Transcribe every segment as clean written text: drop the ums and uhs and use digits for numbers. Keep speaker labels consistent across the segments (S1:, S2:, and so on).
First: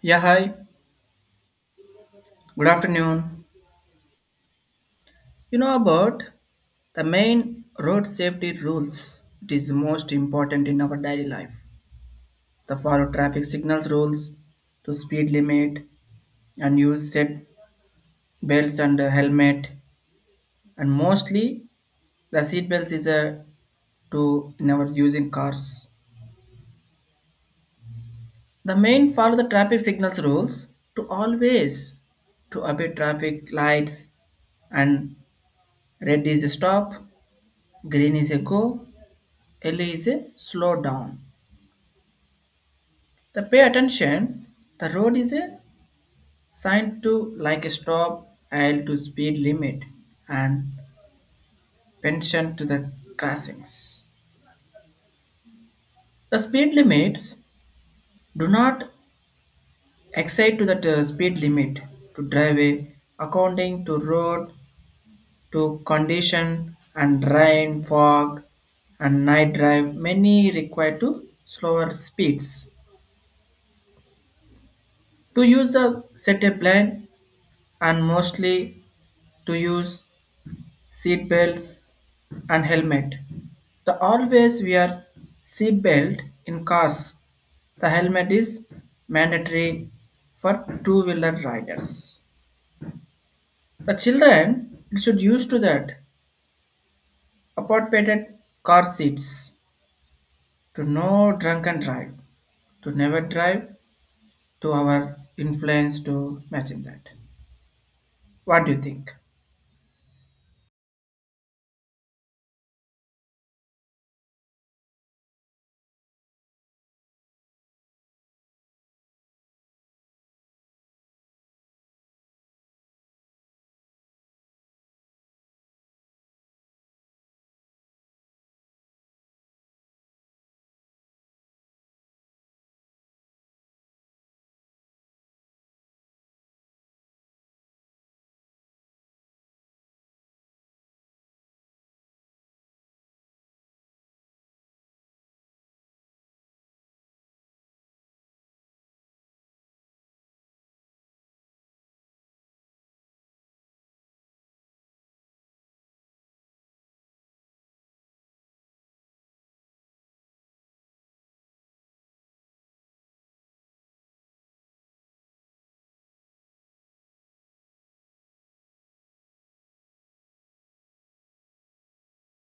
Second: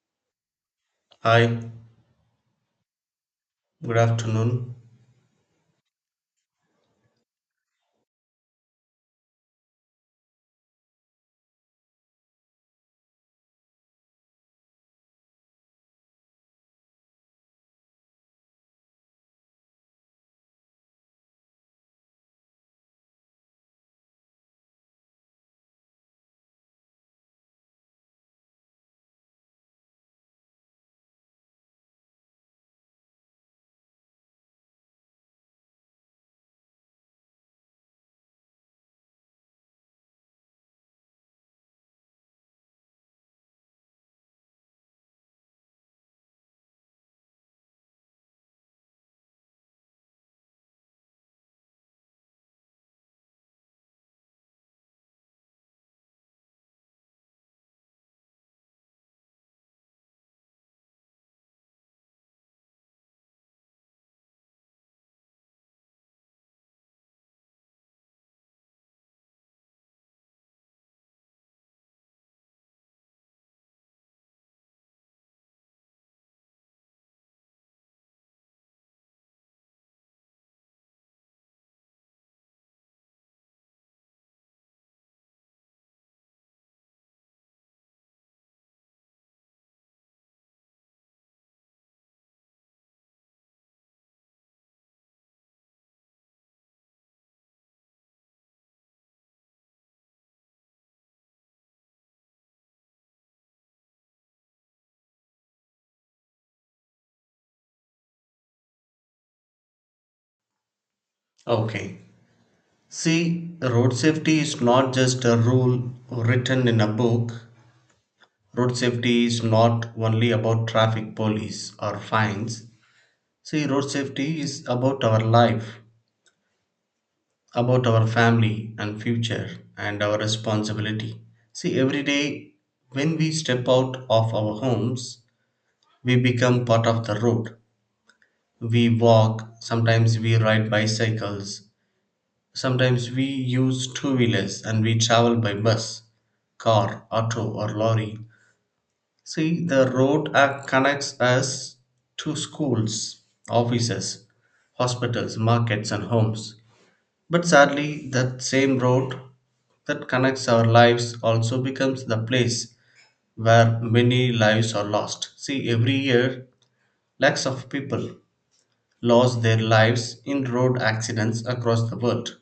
S1: Yeah, hi.
S2: Hi,
S1: Good afternoon.
S2: good afternoon.
S1: You know about the main road safety rules. It is most important in our daily life. The follow traffic signals rules to speed limit and use seat belts and helmet and mostly the seat belts is a to in our using cars. The main follow the traffic signals rules to always to obey traffic lights and red is a stop, green is a go L is a slow down. The pay attention. The road is a sign to like a stop, L to speed limit, and pension to the crossings. The speed limits do not exceed to the speed limit to driveway according to road to condition and rain, fog, and night drive many require to slower speeds to use a set a plan and mostly to use seat belts and helmet. The always wear seat belt in cars. The helmet is mandatory for two-wheeler riders. The children should use to that appropriated car seats to no drunken drive, to never drive, to our influence to matching that. What do you think?
S2: Okay. See, road safety is not just a rule written in a book. Road safety is not only about traffic police or fines. See, road safety is about our life, about our family and future, and our responsibility. See, every day when we step out of our homes, we become part of the road. We walk, sometimes we ride bicycles, sometimes we use two wheelers and we travel by bus, car, auto, or lorry. See, the road act connects us to schools, offices, hospitals, markets, and homes. But sadly, that same road that connects our lives also becomes the place where many lives are lost. See, every year, lakhs of people lost their lives in road accidents across the world,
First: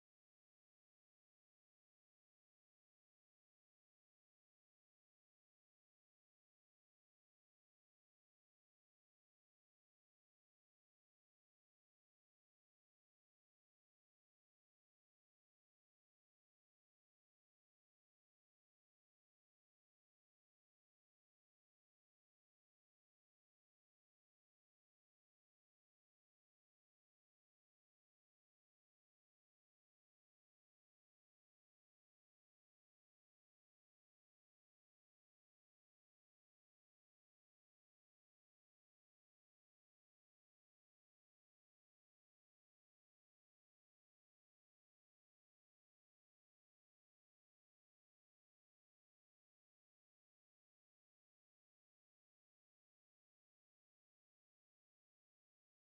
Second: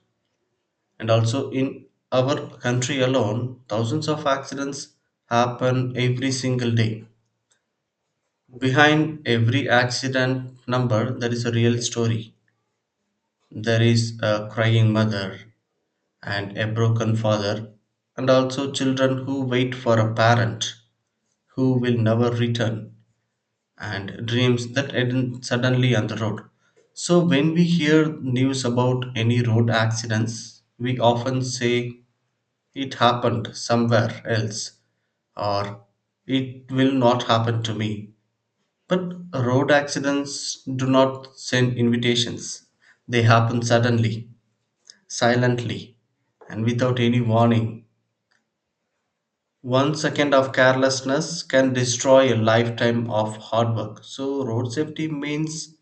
S2: and also in our country alone thousands of accidents happen every single day. Behind every accident number there is a real story. There is a crying mother and a broken father and also children who wait for a parent who will never return and dreams that end suddenly on the road. So when we hear news about any road accidents we often say, "It happened somewhere else," or "It will not happen to me." But road accidents do not send invitations. They happen suddenly, silently, and without any warning. 1 second of carelessness can destroy a lifetime of hard work. So, road safety means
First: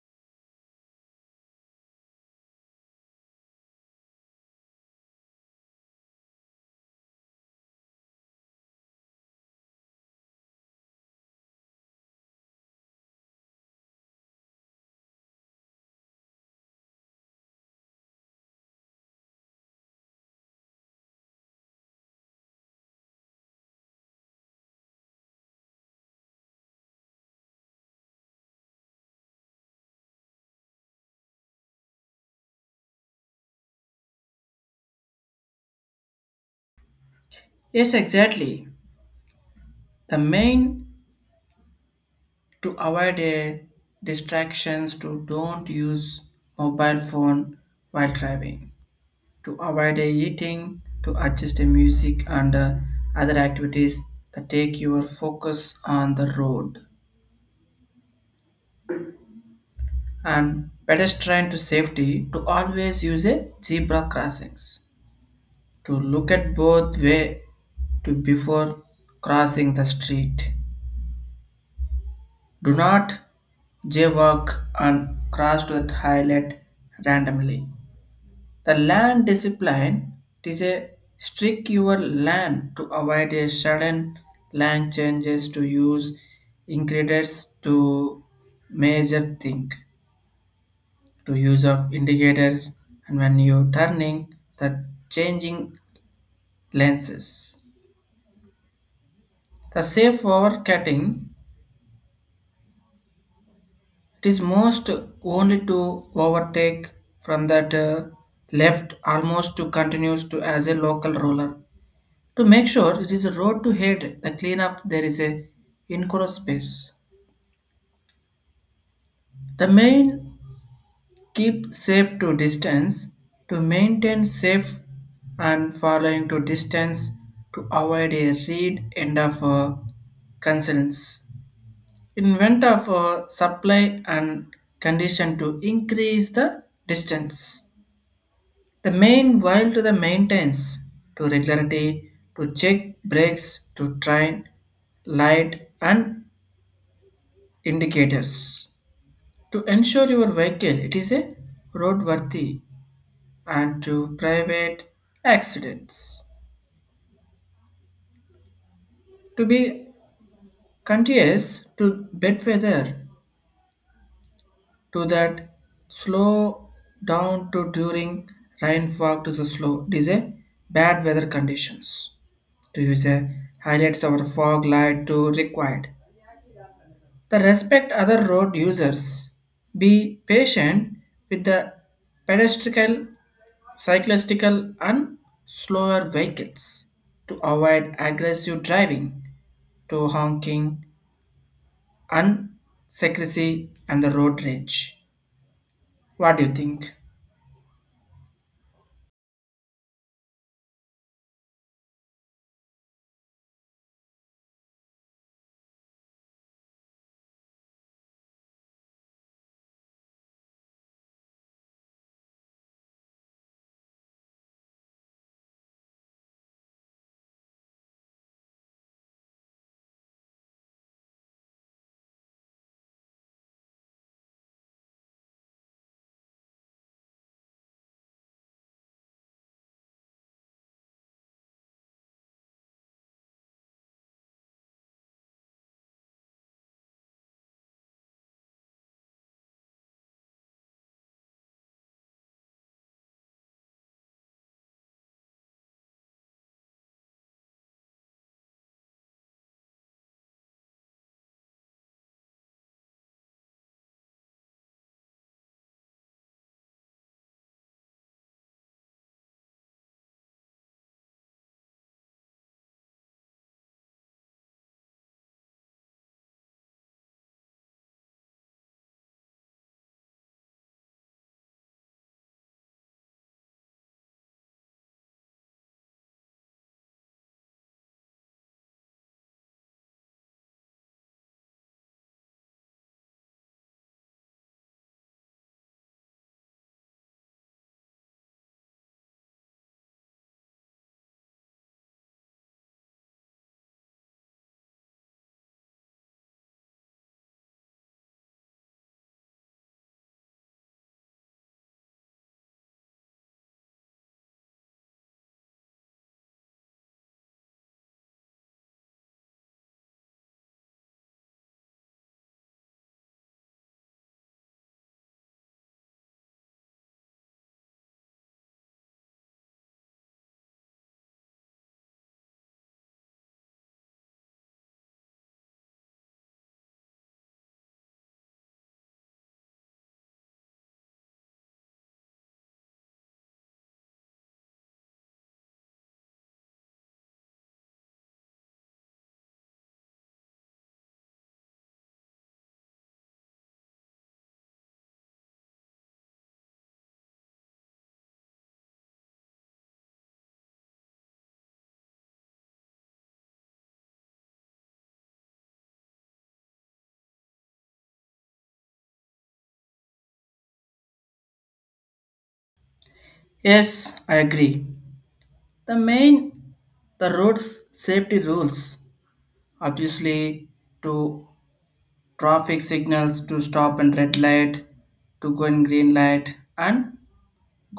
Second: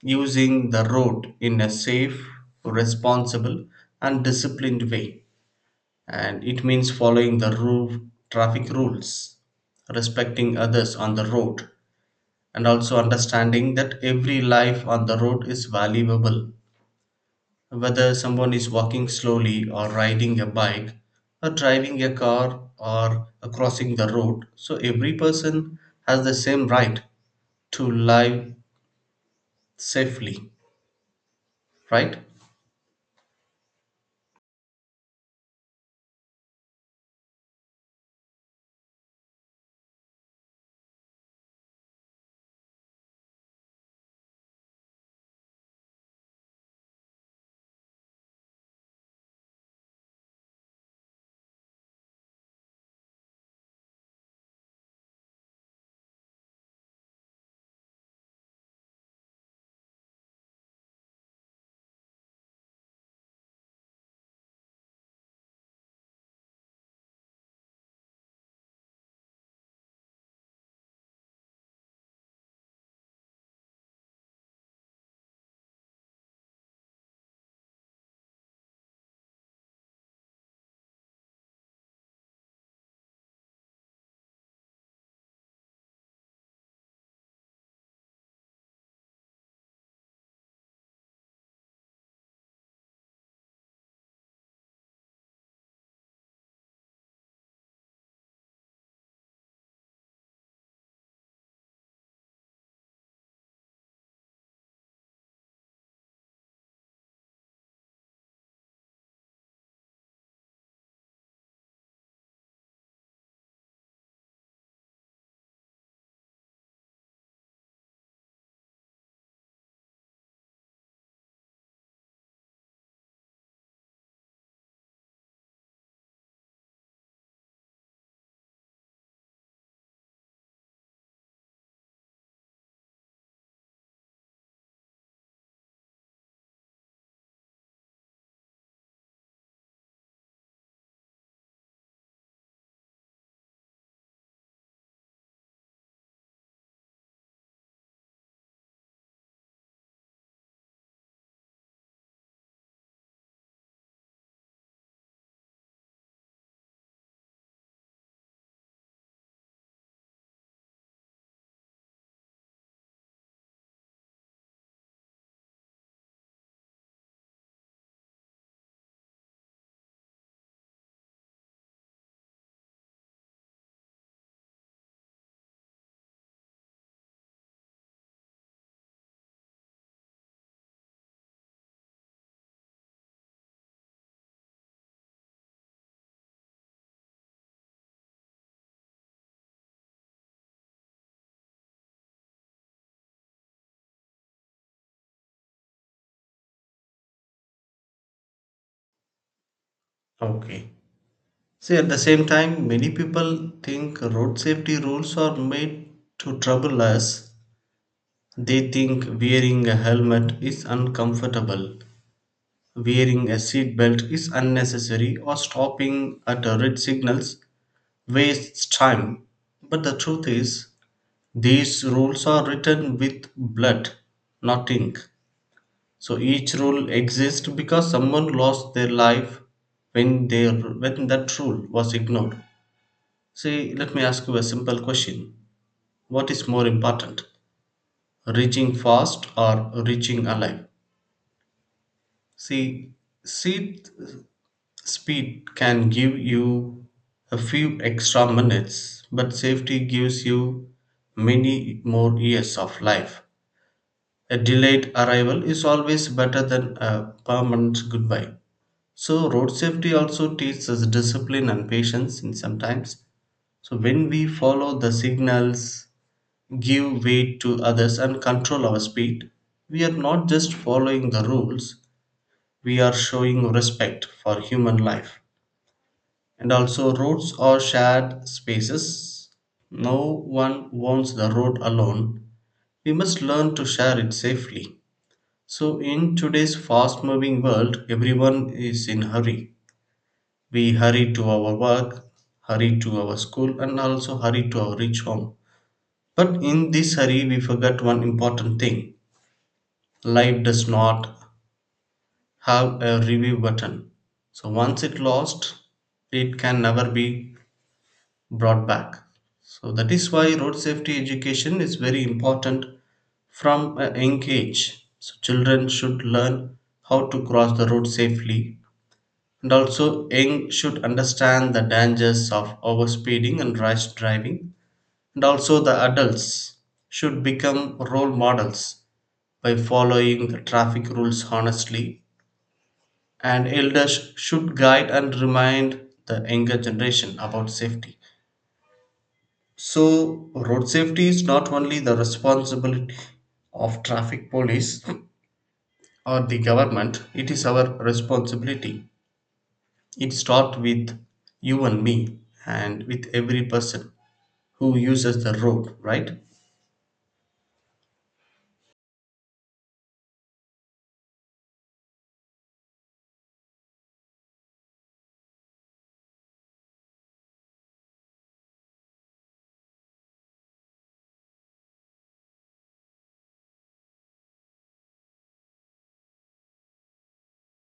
S2: using the road in a safe, responsible, and disciplined way, and it means following the rule, traffic rules, respecting others on the road, and also understanding that every life on the road is valuable. Whether someone is walking slowly, or riding a bike, or driving a car, or crossing the road, so every person has the same right to live safely, right?
S1: Yes, exactly. The main to avoid distractions to don't use mobile phone while driving to avoid eating to adjust the music and other activities that take your focus on the road and pedestrian to safety to always use a zebra crossings to look at both way to before crossing the street do not jaywalk and cross to the highlight randomly. The land discipline is a strict your land to avoid a sudden land changes to use ingredients to measure thing to use of indicators and when you turning the changing lenses. The safe overcutting it is most only to overtake from that left almost to continues to as a local roller. To make sure it is a road to head the cleanup there is a enclosed space. The main keep safe to distance to maintain safe and following to distance to avoid a read end of concerns. Invent of supply and condition to increase the distance. The main while to the maintenance to regularity to check brakes to train light and indicators to ensure your vehicle it is a roadworthy and to private accidents to be courteous to bad weather to that slow down to during rainfall to the slow it is a bad weather conditions to use a highlights our fog light to required the respect other road users be patient with the pedestrian cyclistical and slower vehicles to avoid aggressive driving to honking and secrecy and the road rage. What do you think?
S2: Okay. See, at the same time, many people think road safety rules are made to trouble us. They think wearing a helmet is uncomfortable, wearing a seatbelt is unnecessary, or stopping at a red signals wastes time. But the truth is, these rules are written with blood, not ink. So each rule exists because someone lost their life when their when that rule was ignored. See, let me ask you a simple question. What is more important, reaching fast or reaching alive? See, seat speed can give you a few extra minutes, but safety gives you many more years of life. A delayed arrival is always better than a permanent goodbye. So, road safety also teaches us discipline and patience in sometimes. So, when we follow the signals, give way to others, and control our speed, we are not just following the rules, we are showing respect for human life. And also, roads are shared spaces. No one wants the road alone. We must learn to share it safely. So, in today's fast moving world, everyone is in hurry. We hurry to our work, hurry to our school, and also hurry to our rich home. But in this hurry, we forget one important thing. Life does not have a review button. So once it lost, it can never be brought back. So that is why road safety education is very important from a young age. So children should learn how to cross the road safely, and also young should understand the dangers of overspeeding and rash driving, and also the adults should become role models by following the traffic rules honestly, and elders should guide and remind the younger generation about safety. So road safety is not only the responsibility of traffic police or the government. It is our responsibility. It starts with you and me and with every person who uses the road, right?
S1: Yes, I agree. The main the road's safety rules obviously to traffic signals to stop and red light to go in green light and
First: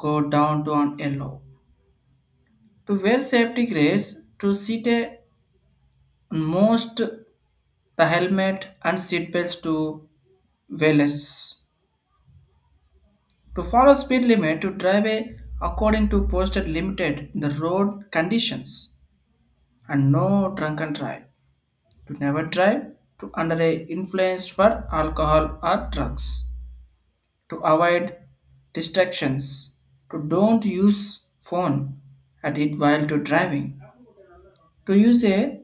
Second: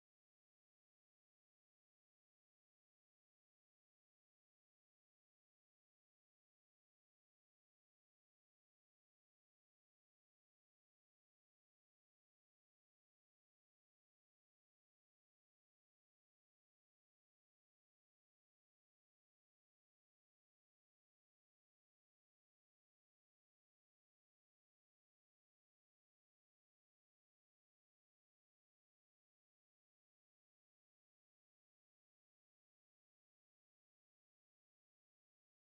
S1: go down to on yellow to wear safety grace to sit a most the helmet and seatbelts to whalers. To follow speed limit to drive according to posted limited the road conditions and no drunken drive. To never drive to under a influence for alcohol or drugs. To avoid distractions. To don't use phone at it while to driving. To use a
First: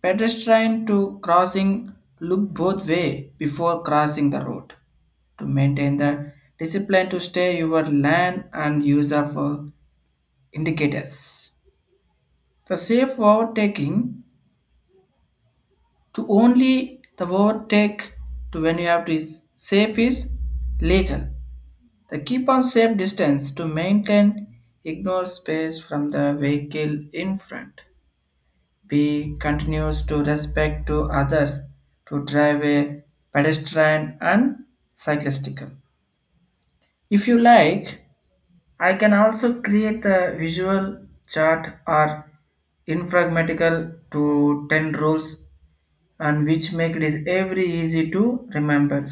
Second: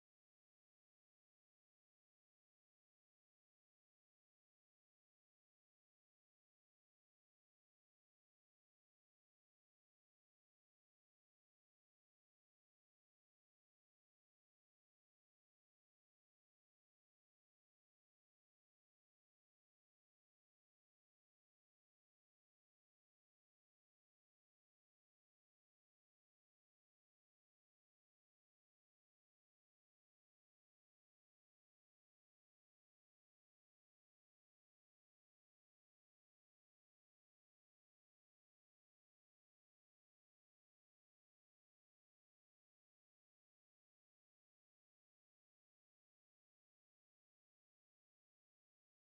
S1: pedestrian to crossing look both way before crossing the road to maintain the discipline to stay your land and use of indicators. The safe overtaking to only the overtake to when you have to is safe is legal. The keep on safe distance to maintain ignore space from the vehicle in front. B continues to respect to others to drive a pedestrian and cyclistical. If you like, I can also create the visual chart or infragmatical to 10 rules and which make it is every easy to remember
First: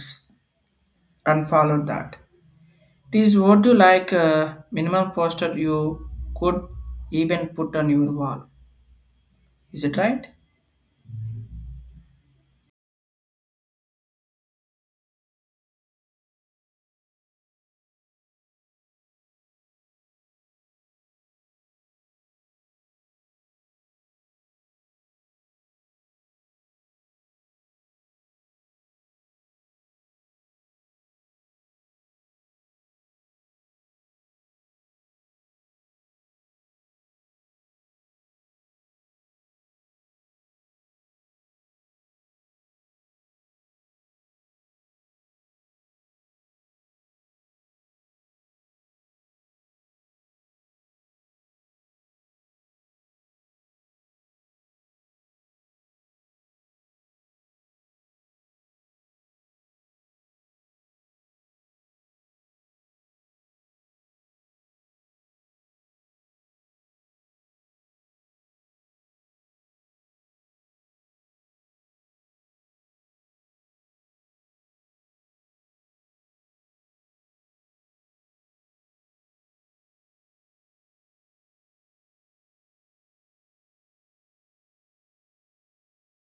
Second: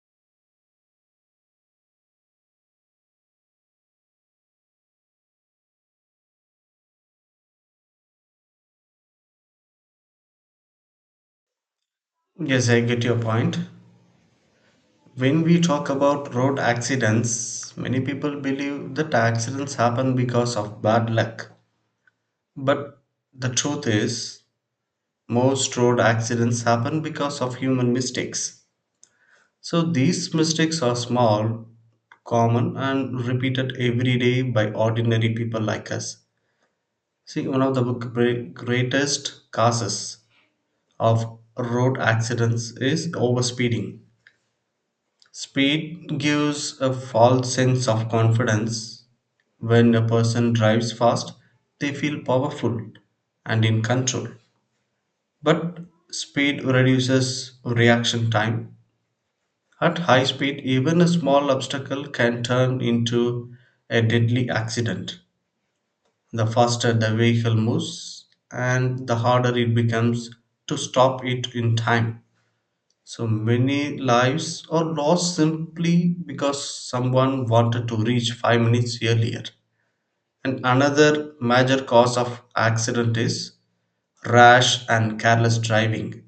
S1: and follow that. It is what you like minimal poster you could even put on your wall. Is it right?
S2: Yes, I get your point. When we talk about road accidents, many people believe that accidents happen because of bad luck. But the truth is, most road accidents happen because of human mistakes. So these mistakes are small, common, and repeated every day by ordinary people like us. See, one of the greatest causes of road accidents is overspeeding. Speed gives a false sense of confidence. When a person drives fast, they feel powerful and in control. But speed reduces reaction time. At high speed, even a small obstacle can turn into a deadly accident. The faster the vehicle moves, and the harder it becomes to stop it in time. So many lives are lost simply because someone wanted to reach 5 minutes earlier. And another major cause of accident is rash and careless driving.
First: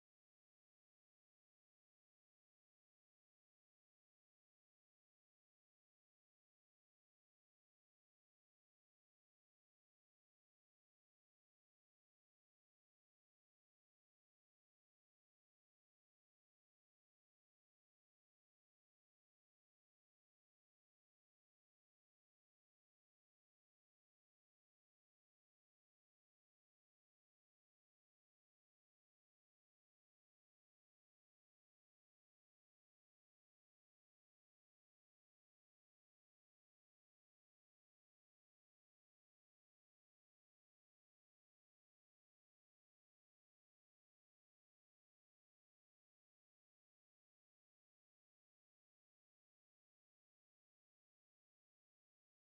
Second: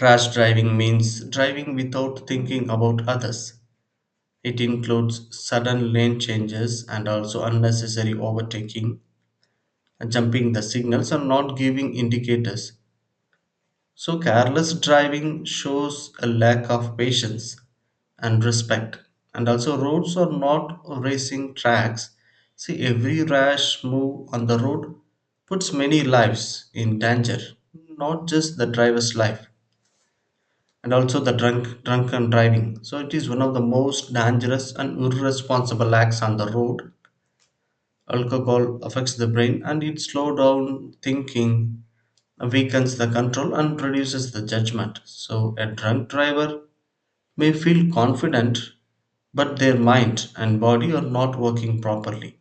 S2: Rash driving means driving without thinking about others. It includes sudden lane changes and also unnecessary overtaking, jumping the signals, and not giving indicators. So, careless driving shows a lack of patience and respect. And also, roads are not racing tracks. See, every rash move on the road puts many lives in danger, not just the driver's life. And also the drunken driving, so it is one of the most dangerous and irresponsible acts on the road. Alcohol affects the brain and it slows down thinking, weakens the control and reduces the judgment. So a drunk driver may feel confident, but their mind and body are not working properly.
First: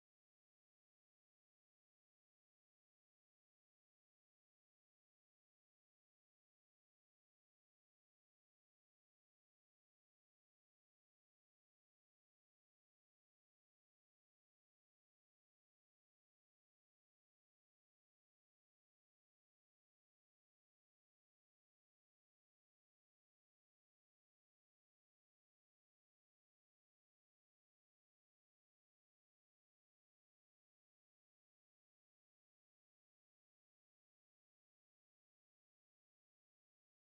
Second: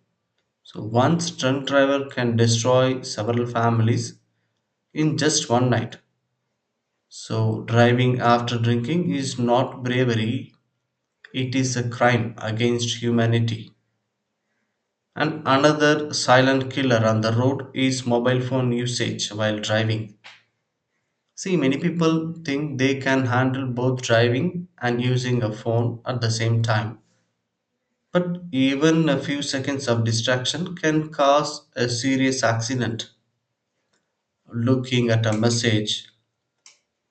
S2: So one drunk driver can destroy several families in just one night. So driving after drinking is not bravery. It is a crime against humanity. And another silent killer on the road is mobile phone usage while driving. See, many people think they can handle both driving and using a phone at the same time. But even a few seconds of distraction can cause a serious accident. Looking at a message,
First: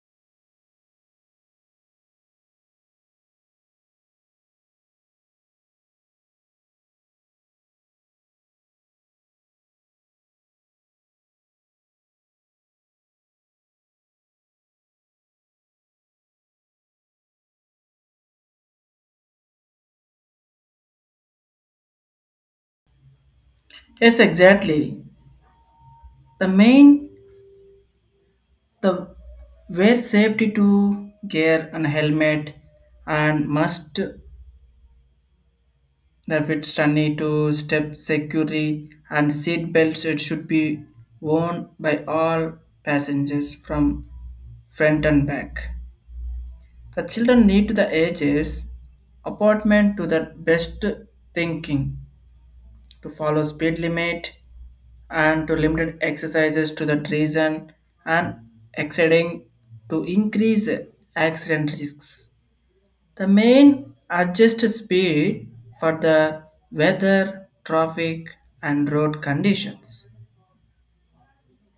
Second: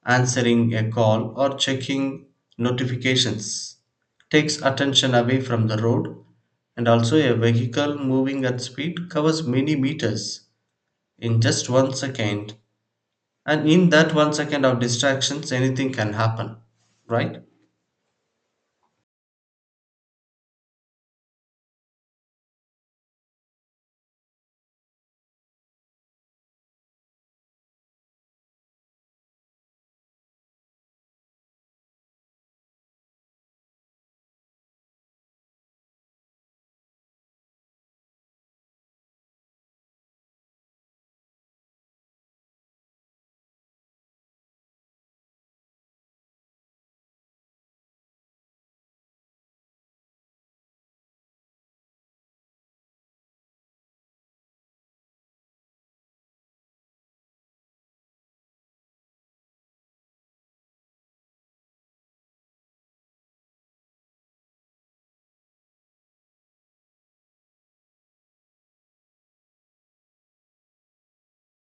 S2: answering a call or checking notifications takes attention away from the road, and also a vehicle moving at speed covers many meters in just 1 second. And in that 1 second of distractions, anything can happen, right?
S1: Yes, exactly. The main the wear safety to gear and helmet and must. The it's need to step security and seat belts, it should be worn by all passengers from front and back. The children need to the ages apartment to the best thinking to follow speed limit and to limited exercises to the reason and exceeding to increase accident risks. The main adjust speed for the weather, traffic, and road conditions.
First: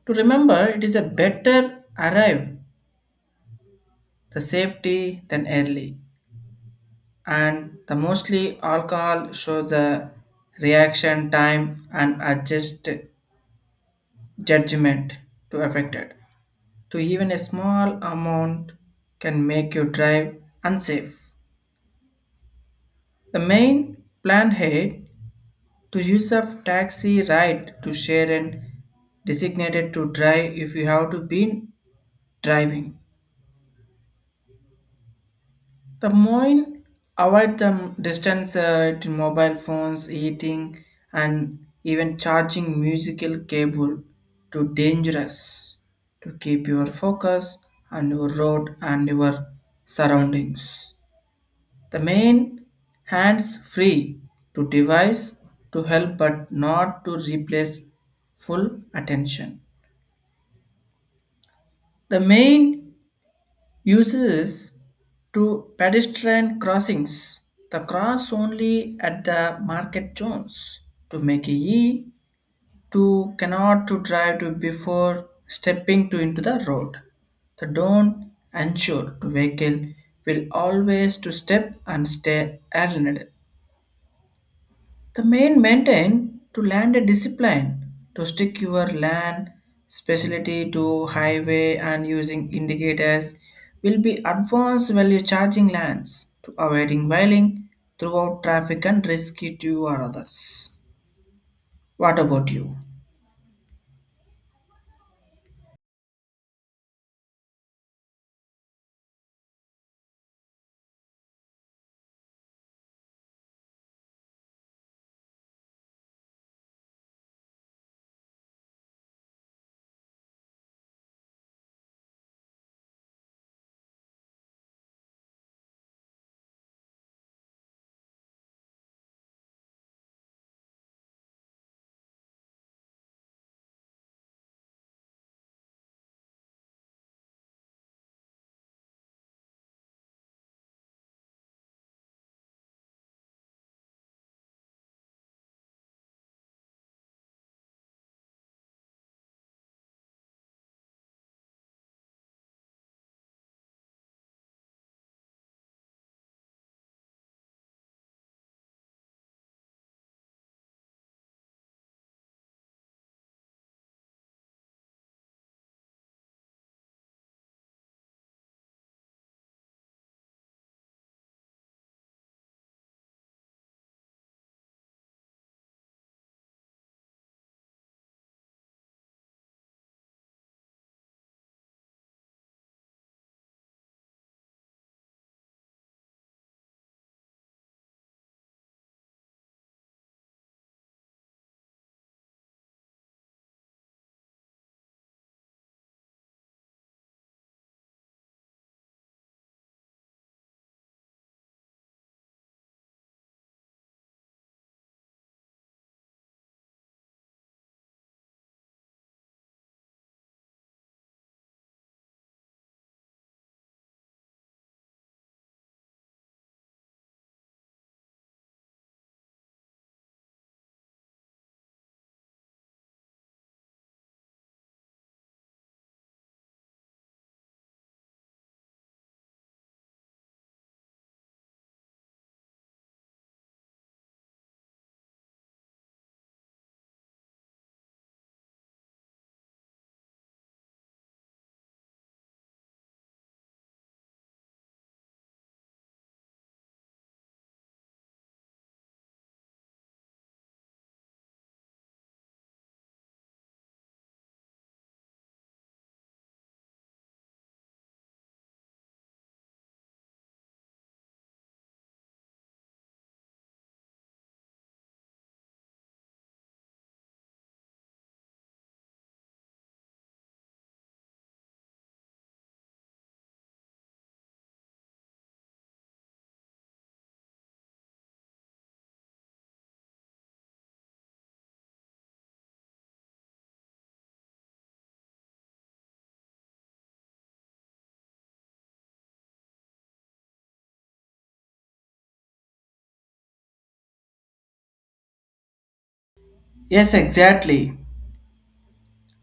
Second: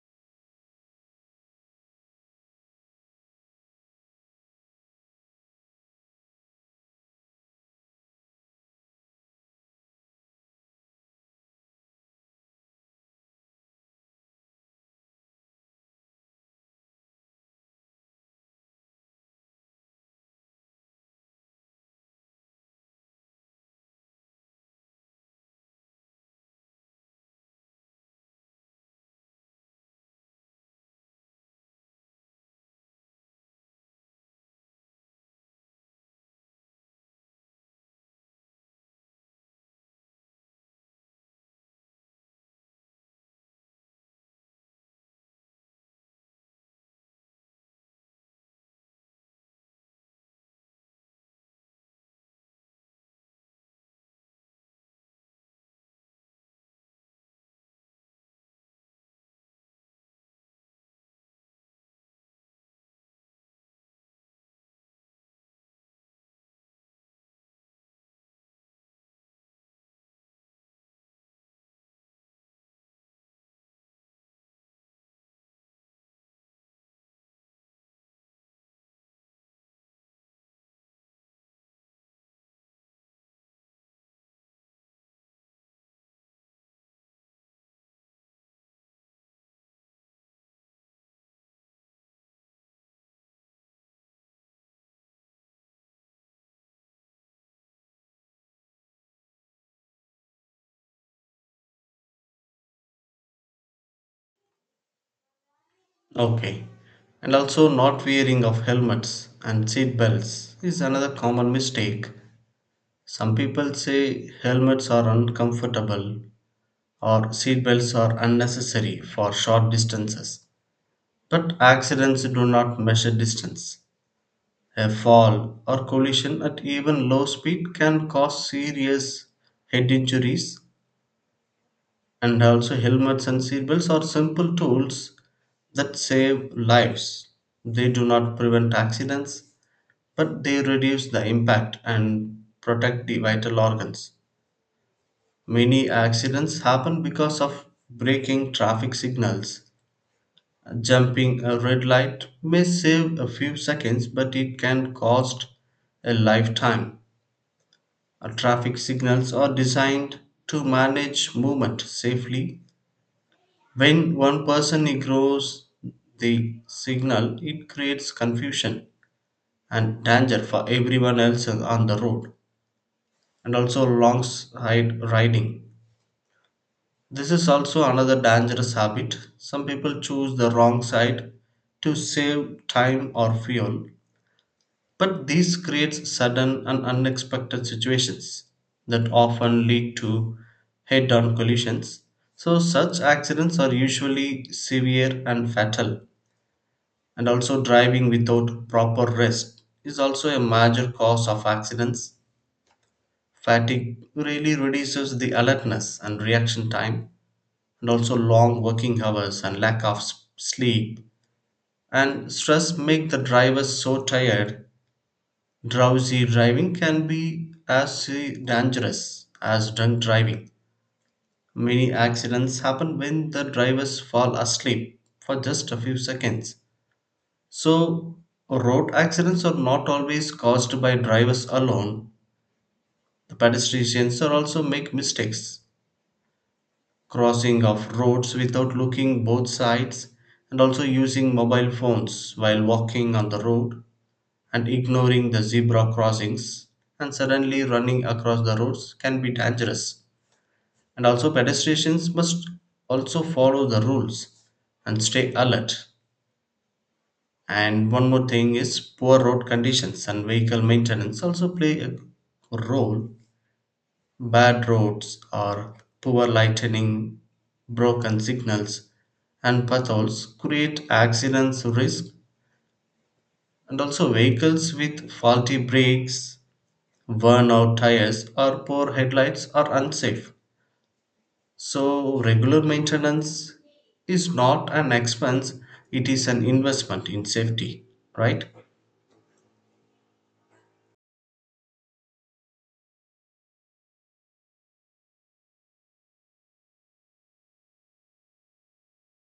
S1: To remember, it is a better arrive the safety than early, and the mostly alcohol shows the reaction time and adjust judgment to affected. To even a small amount can make you drive unsafe. The main plan ahead. To use of taxi ride to share and designated to drive if you have to been driving. The more avoid the distance to mobile phones, eating and even charging musical cable to dangerous to keep your focus on your road and your surroundings. The main hands free to device to help but not to replace full attention. The main uses to pedestrian crossings. The cross only at the market zones to make a E to cannot to drive to before stepping to into the road. The don't ensure to vehicle will always to step and stay aligned. The main maintain to land a discipline to stick your land specialty to highway and using indicators will be advanced value charging lands to avoiding whaling throughout traffic and risky to or others. What about you?
S2: Okay. And also, not wearing of helmets and seat belts is another common mistake. Some people say helmets are uncomfortable or seatbelts are unnecessary for short distances. But accidents do not measure distance. A fall or collision at even low speed can cause serious head injuries, and also helmets and seatbelts are simple tools that save lives. They do not prevent accidents, but they reduce the impact and protect the vital organs. Many accidents happen because of breaking traffic signals. Jumping a red light may save a few seconds, but it can cost a lifetime. Traffic signals are designed to manage movement safely. When one person ignores the signal, it creates confusion and danger for everyone else on the road, and also long side riding. This is also another dangerous habit. Some people choose the wrong side to save time or fuel. But this creates sudden and unexpected situations that often lead to head on collisions. So, such accidents are usually severe and fatal, and also driving without proper rest is also a major cause of accidents. Fatigue really reduces the alertness and reaction time, and also long working hours and lack of sleep and stress make the driver so tired. Drowsy driving can be as dangerous as drunk driving. Many accidents happen when the drivers fall asleep for just a few seconds. So, road accidents are not always caused by drivers alone. The pedestrians are also make mistakes, crossing of roads without looking both sides, and also using mobile phones while walking on the road and ignoring the zebra crossings and suddenly running across the roads can be dangerous. And also, pedestrians must also follow the rules and stay alert. And one more thing is poor road conditions and vehicle maintenance also play a role. Bad roads or poor lighting, broken signals, and potholes create accidents risk, and also vehicles with faulty brakes, worn out tires or poor headlights are unsafe. So, regular maintenance is not an expense, it is an investment in safety, right?
S1: Yes, exactly.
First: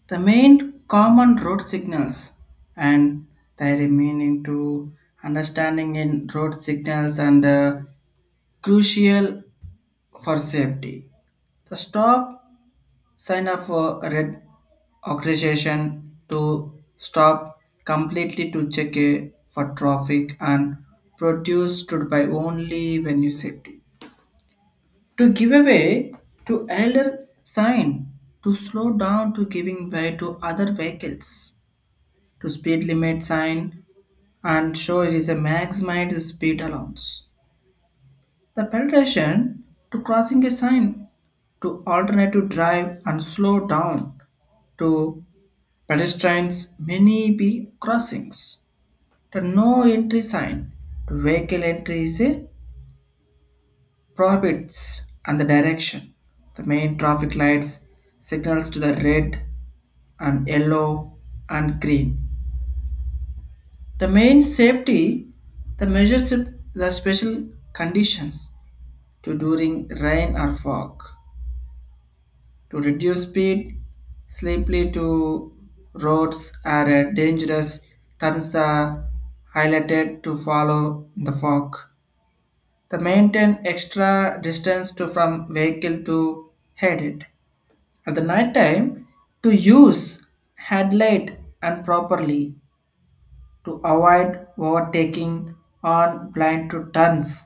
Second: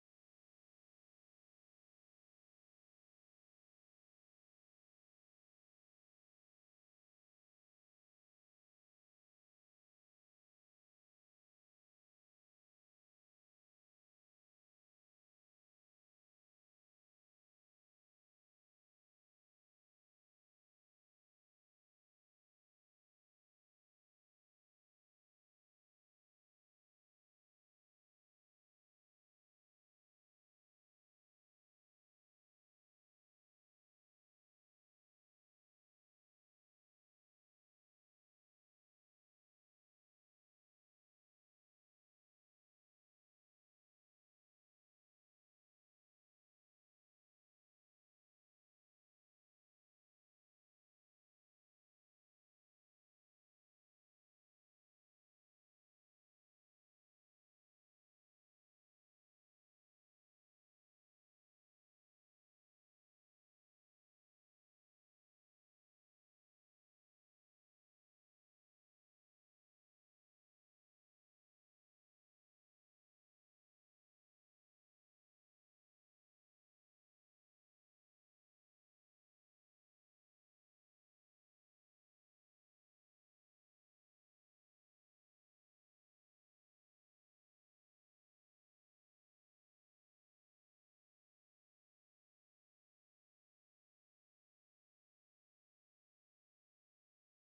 S1: The main common road signals and their meaning to understanding in road signals and crucial for safety. The stop sign up for red organization to stop completely to check a for traffic and produce stood by only when you safety. To give away to elder sign to slow down to giving way to other vehicles to speed limit sign and show it is a maximized speed allowance. The penetration to crossing a sign to alternative drive and slow down to pedestrians many be crossings. The no entry sign to vehicle entry is a prohibits and the direction. The main traffic lights signals to the red and yellow and green. The main safety the measures the special conditions to during rain or fog. To reduce speed, slippery to roads are dangerous turns the highlighted to follow in the fog. The maintain extra distance to from vehicle to head it. At the night time, to use headlight and properly to avoid overtaking on blind to turns.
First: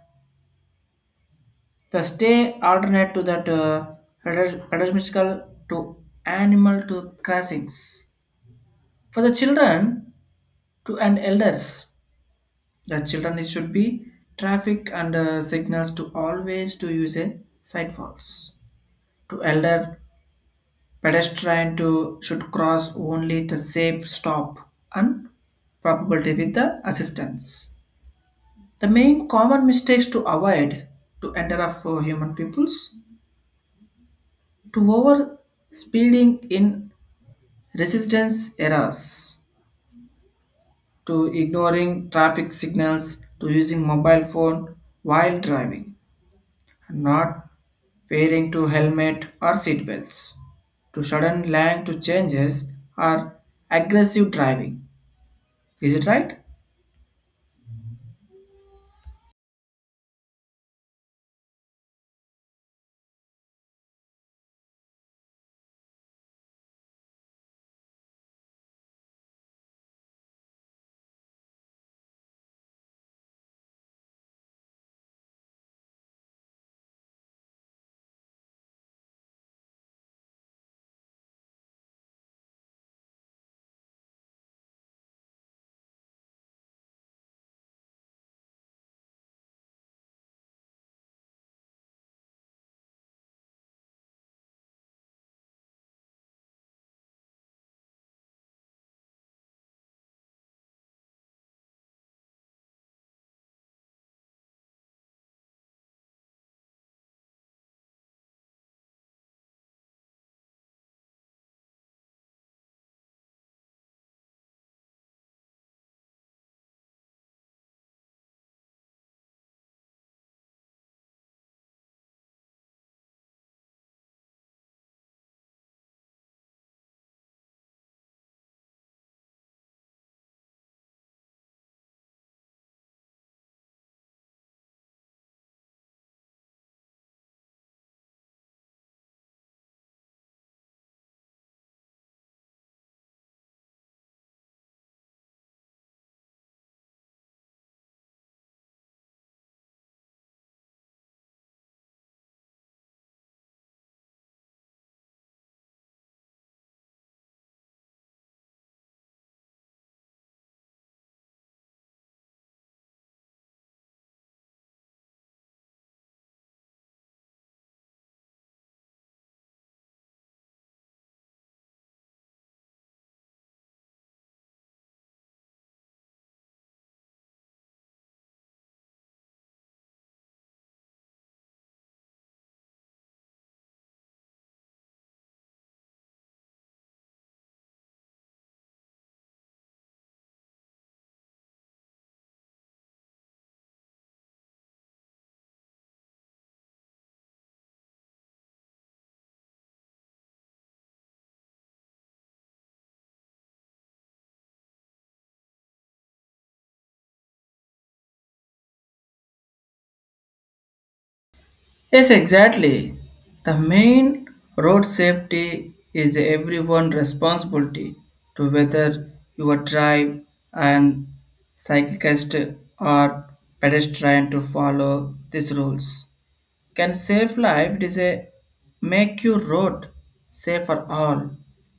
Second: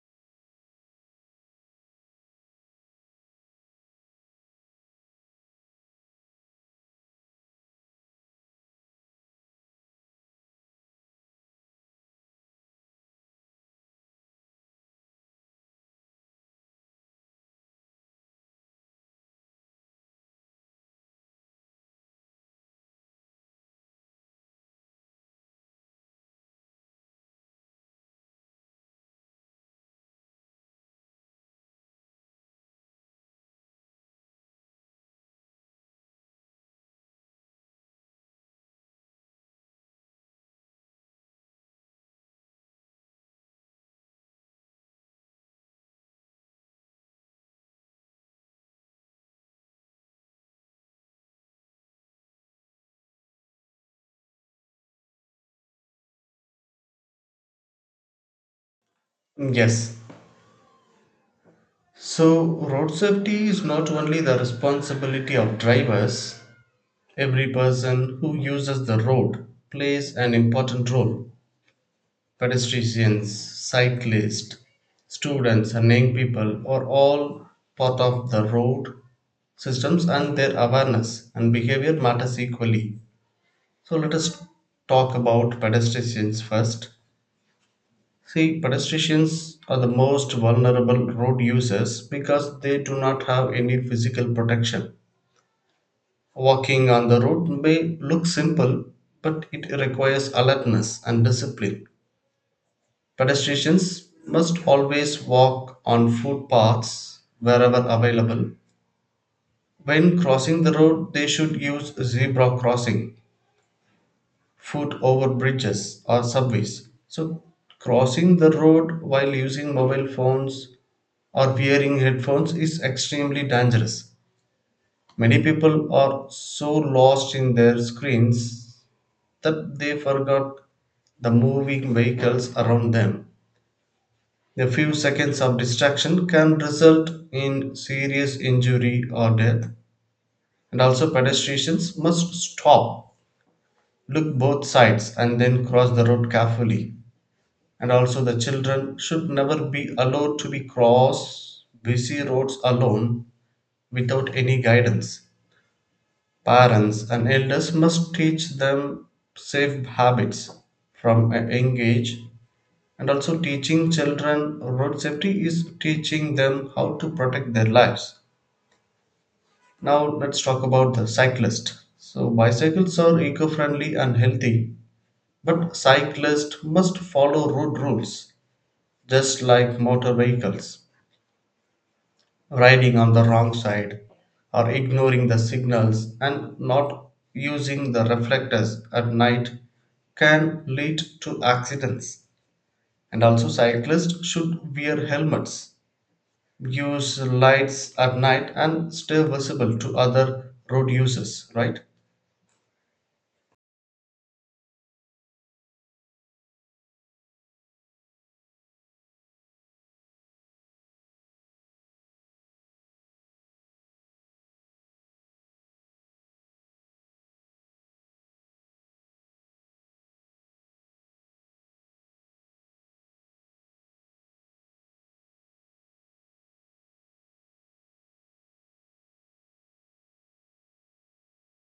S1: The stay alternate to that pedestrian to animal to crossings. For the children to and elders the children it should be traffic and signals to always to use a sidewalks to elder pedestrian to should cross only the safe stop and probability with the assistance. The main common mistakes to avoid to enter of human peoples to over speeding in residence areas to ignoring traffic signals to using mobile phone while driving not wearing to helmet or seat belts to sudden language changes or aggressive driving, is it right?
S2: Yes. So, road safety is not only the responsibility of drivers, every person who uses the road plays an important role. Pedestrians, cyclists, students, and young people are all part of the road systems and their awareness and behavior matters equally. So let us talk about pedestrians first. See, pedestrians are the most vulnerable road users because they do not have any physical protection. Walking on the road may look simple, but it requires alertness and discipline. Pedestrians must always walk on footpaths wherever available. When crossing the road, they should use zebra crossing, foot over bridges or subways. So, crossing the road while using mobile phones or wearing headphones is extremely dangerous. Many people are so lost in their screens that they forgot the moving vehicles around them. A few seconds of distraction can result in serious injury or death. And also, pedestrians must stop, look both sides, and then cross the road carefully. And also the children should never be allowed to be cross busy roads alone without any guidance. Parents and elders must teach them safe habits from a young age, and also teaching children road safety is teaching them how to protect their lives. Now let's talk about the cyclist. So bicycles are eco-friendly and healthy, but cyclists must follow road rules just like motor vehicles. Riding on the wrong side or ignoring the signals and not using the reflectors at night can lead to accidents, and also cyclists should wear helmets, use lights at night and stay visible to other road users, right?
S1: Yes, exactly. The main road safety is everyone responsibility to whether you are drive and cyclist or pedestrian to follow these rules can save life. It is a make your road safe for all.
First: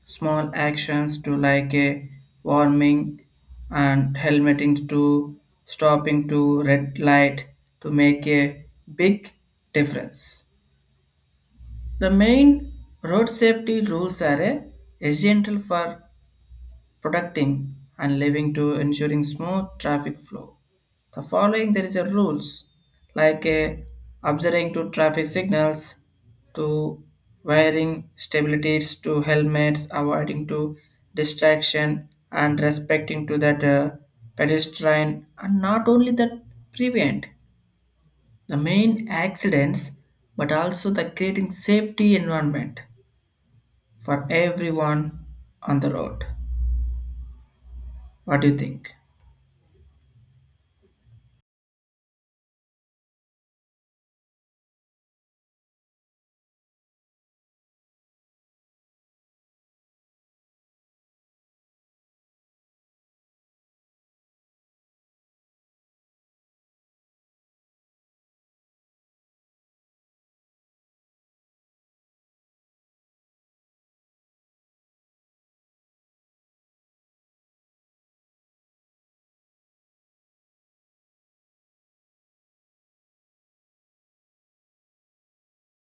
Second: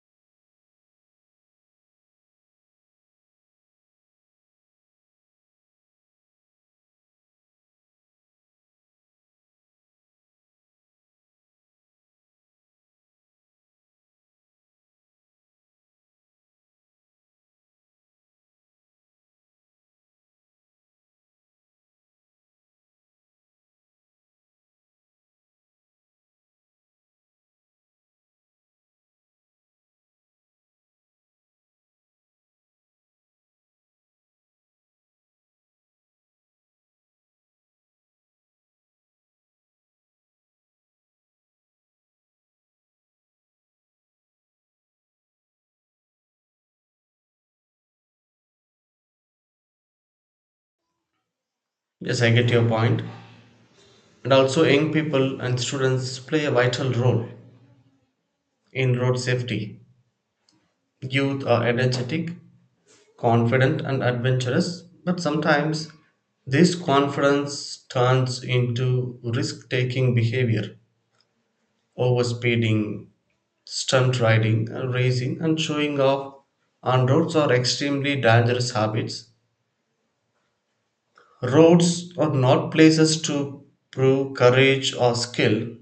S1: Small actions to like a warming and helmeting to stopping to red light to make a big difference. The main road safety rules are a essential for protecting and leaving to ensuring smooth traffic flow. The following there is a rules like a observing to traffic signals to wearing stabilities to helmets avoiding to distraction and respecting to that pedestrian and not only that prevent the main accidents but also the creating safety environment for everyone on the road. What do you think?
S2: Yes, I get your point. And also young people and students play a vital role in road safety. Youth are energetic, confident and adventurous, but sometimes this confidence turns into risk taking behavior. Overspeeding, stunt riding, racing, and showing off on roads are extremely dangerous habits. Roads are not places to prove courage or skill.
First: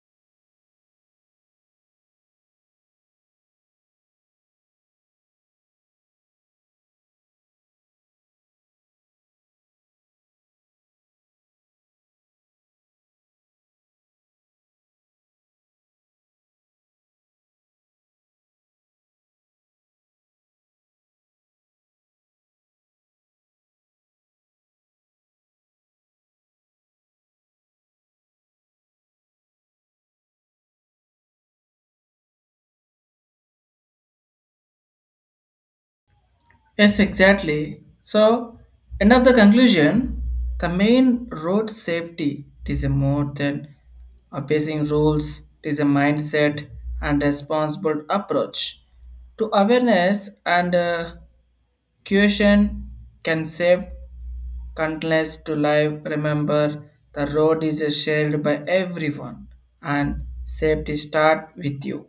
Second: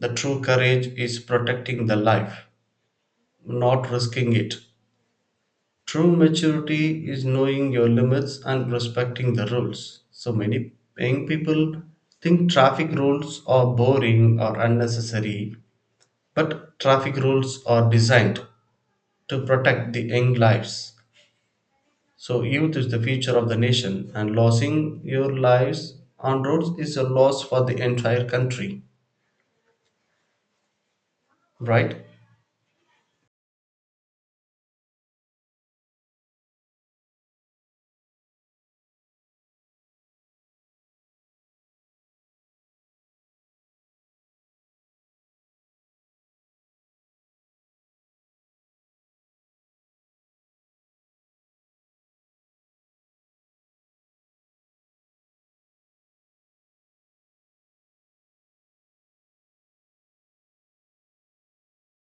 S2: The true courage is protecting the life, not risking it. True maturity is knowing your limits and respecting the rules. So many young people think traffic rules are boring or unnecessary, but traffic rules are designed to protect the young lives. So youth is the future of the nation, and losing your lives on roads is a loss for the entire country, right?
S1: Yes, exactly. So, end of the conclusion, the main road safety it is a more than obeying rules, it is a mindset and responsible approach to awareness and caution can save countless to life. Remember, the road is shared by everyone and safety start with you.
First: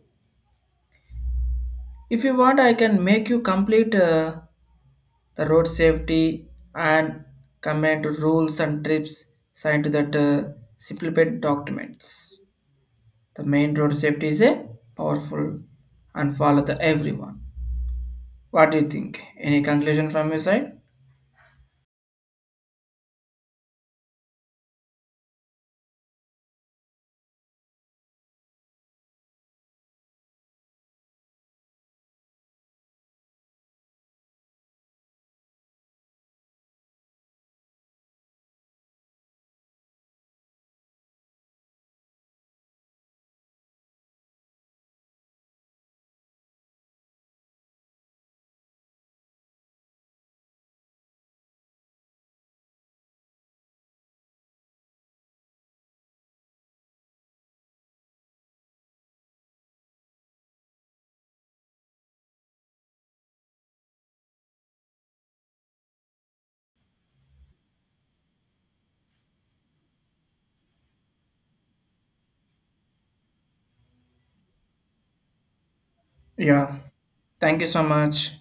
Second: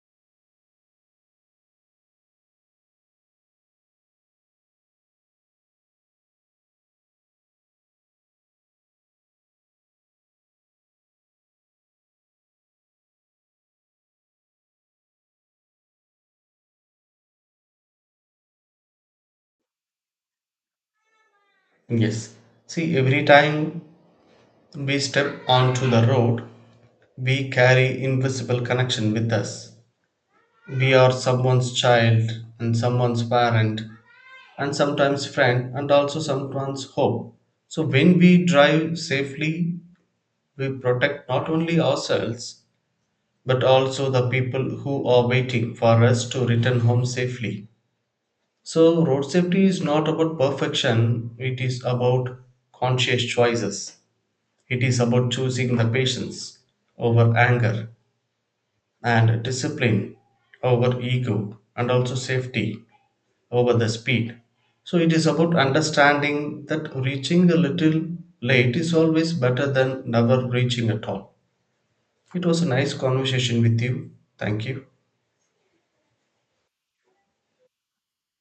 S1: If you want, I can make you complete. The road safety and comment rules and trips signed to that simplified documents. The main road safety is a powerful and follow the everyone. What do you think? Any conclusion from your side?
S2: Yes. See, every time we step onto the road, we carry invisible connection with us. We are someone's child and someone's parent and sometimes friend and also someone's hope. So when we drive safely, we protect not only ourselves but also the people who are waiting for us to return home safely. So road safety is not about perfection, it is about conscious choices. It is about choosing the patience over anger and discipline over ego and also safety over the speed. So it is about understanding that reaching a little late is always better than never reaching at all. It was a nice conversation with you. Thank you.
S1: Yeah. Thank you so much.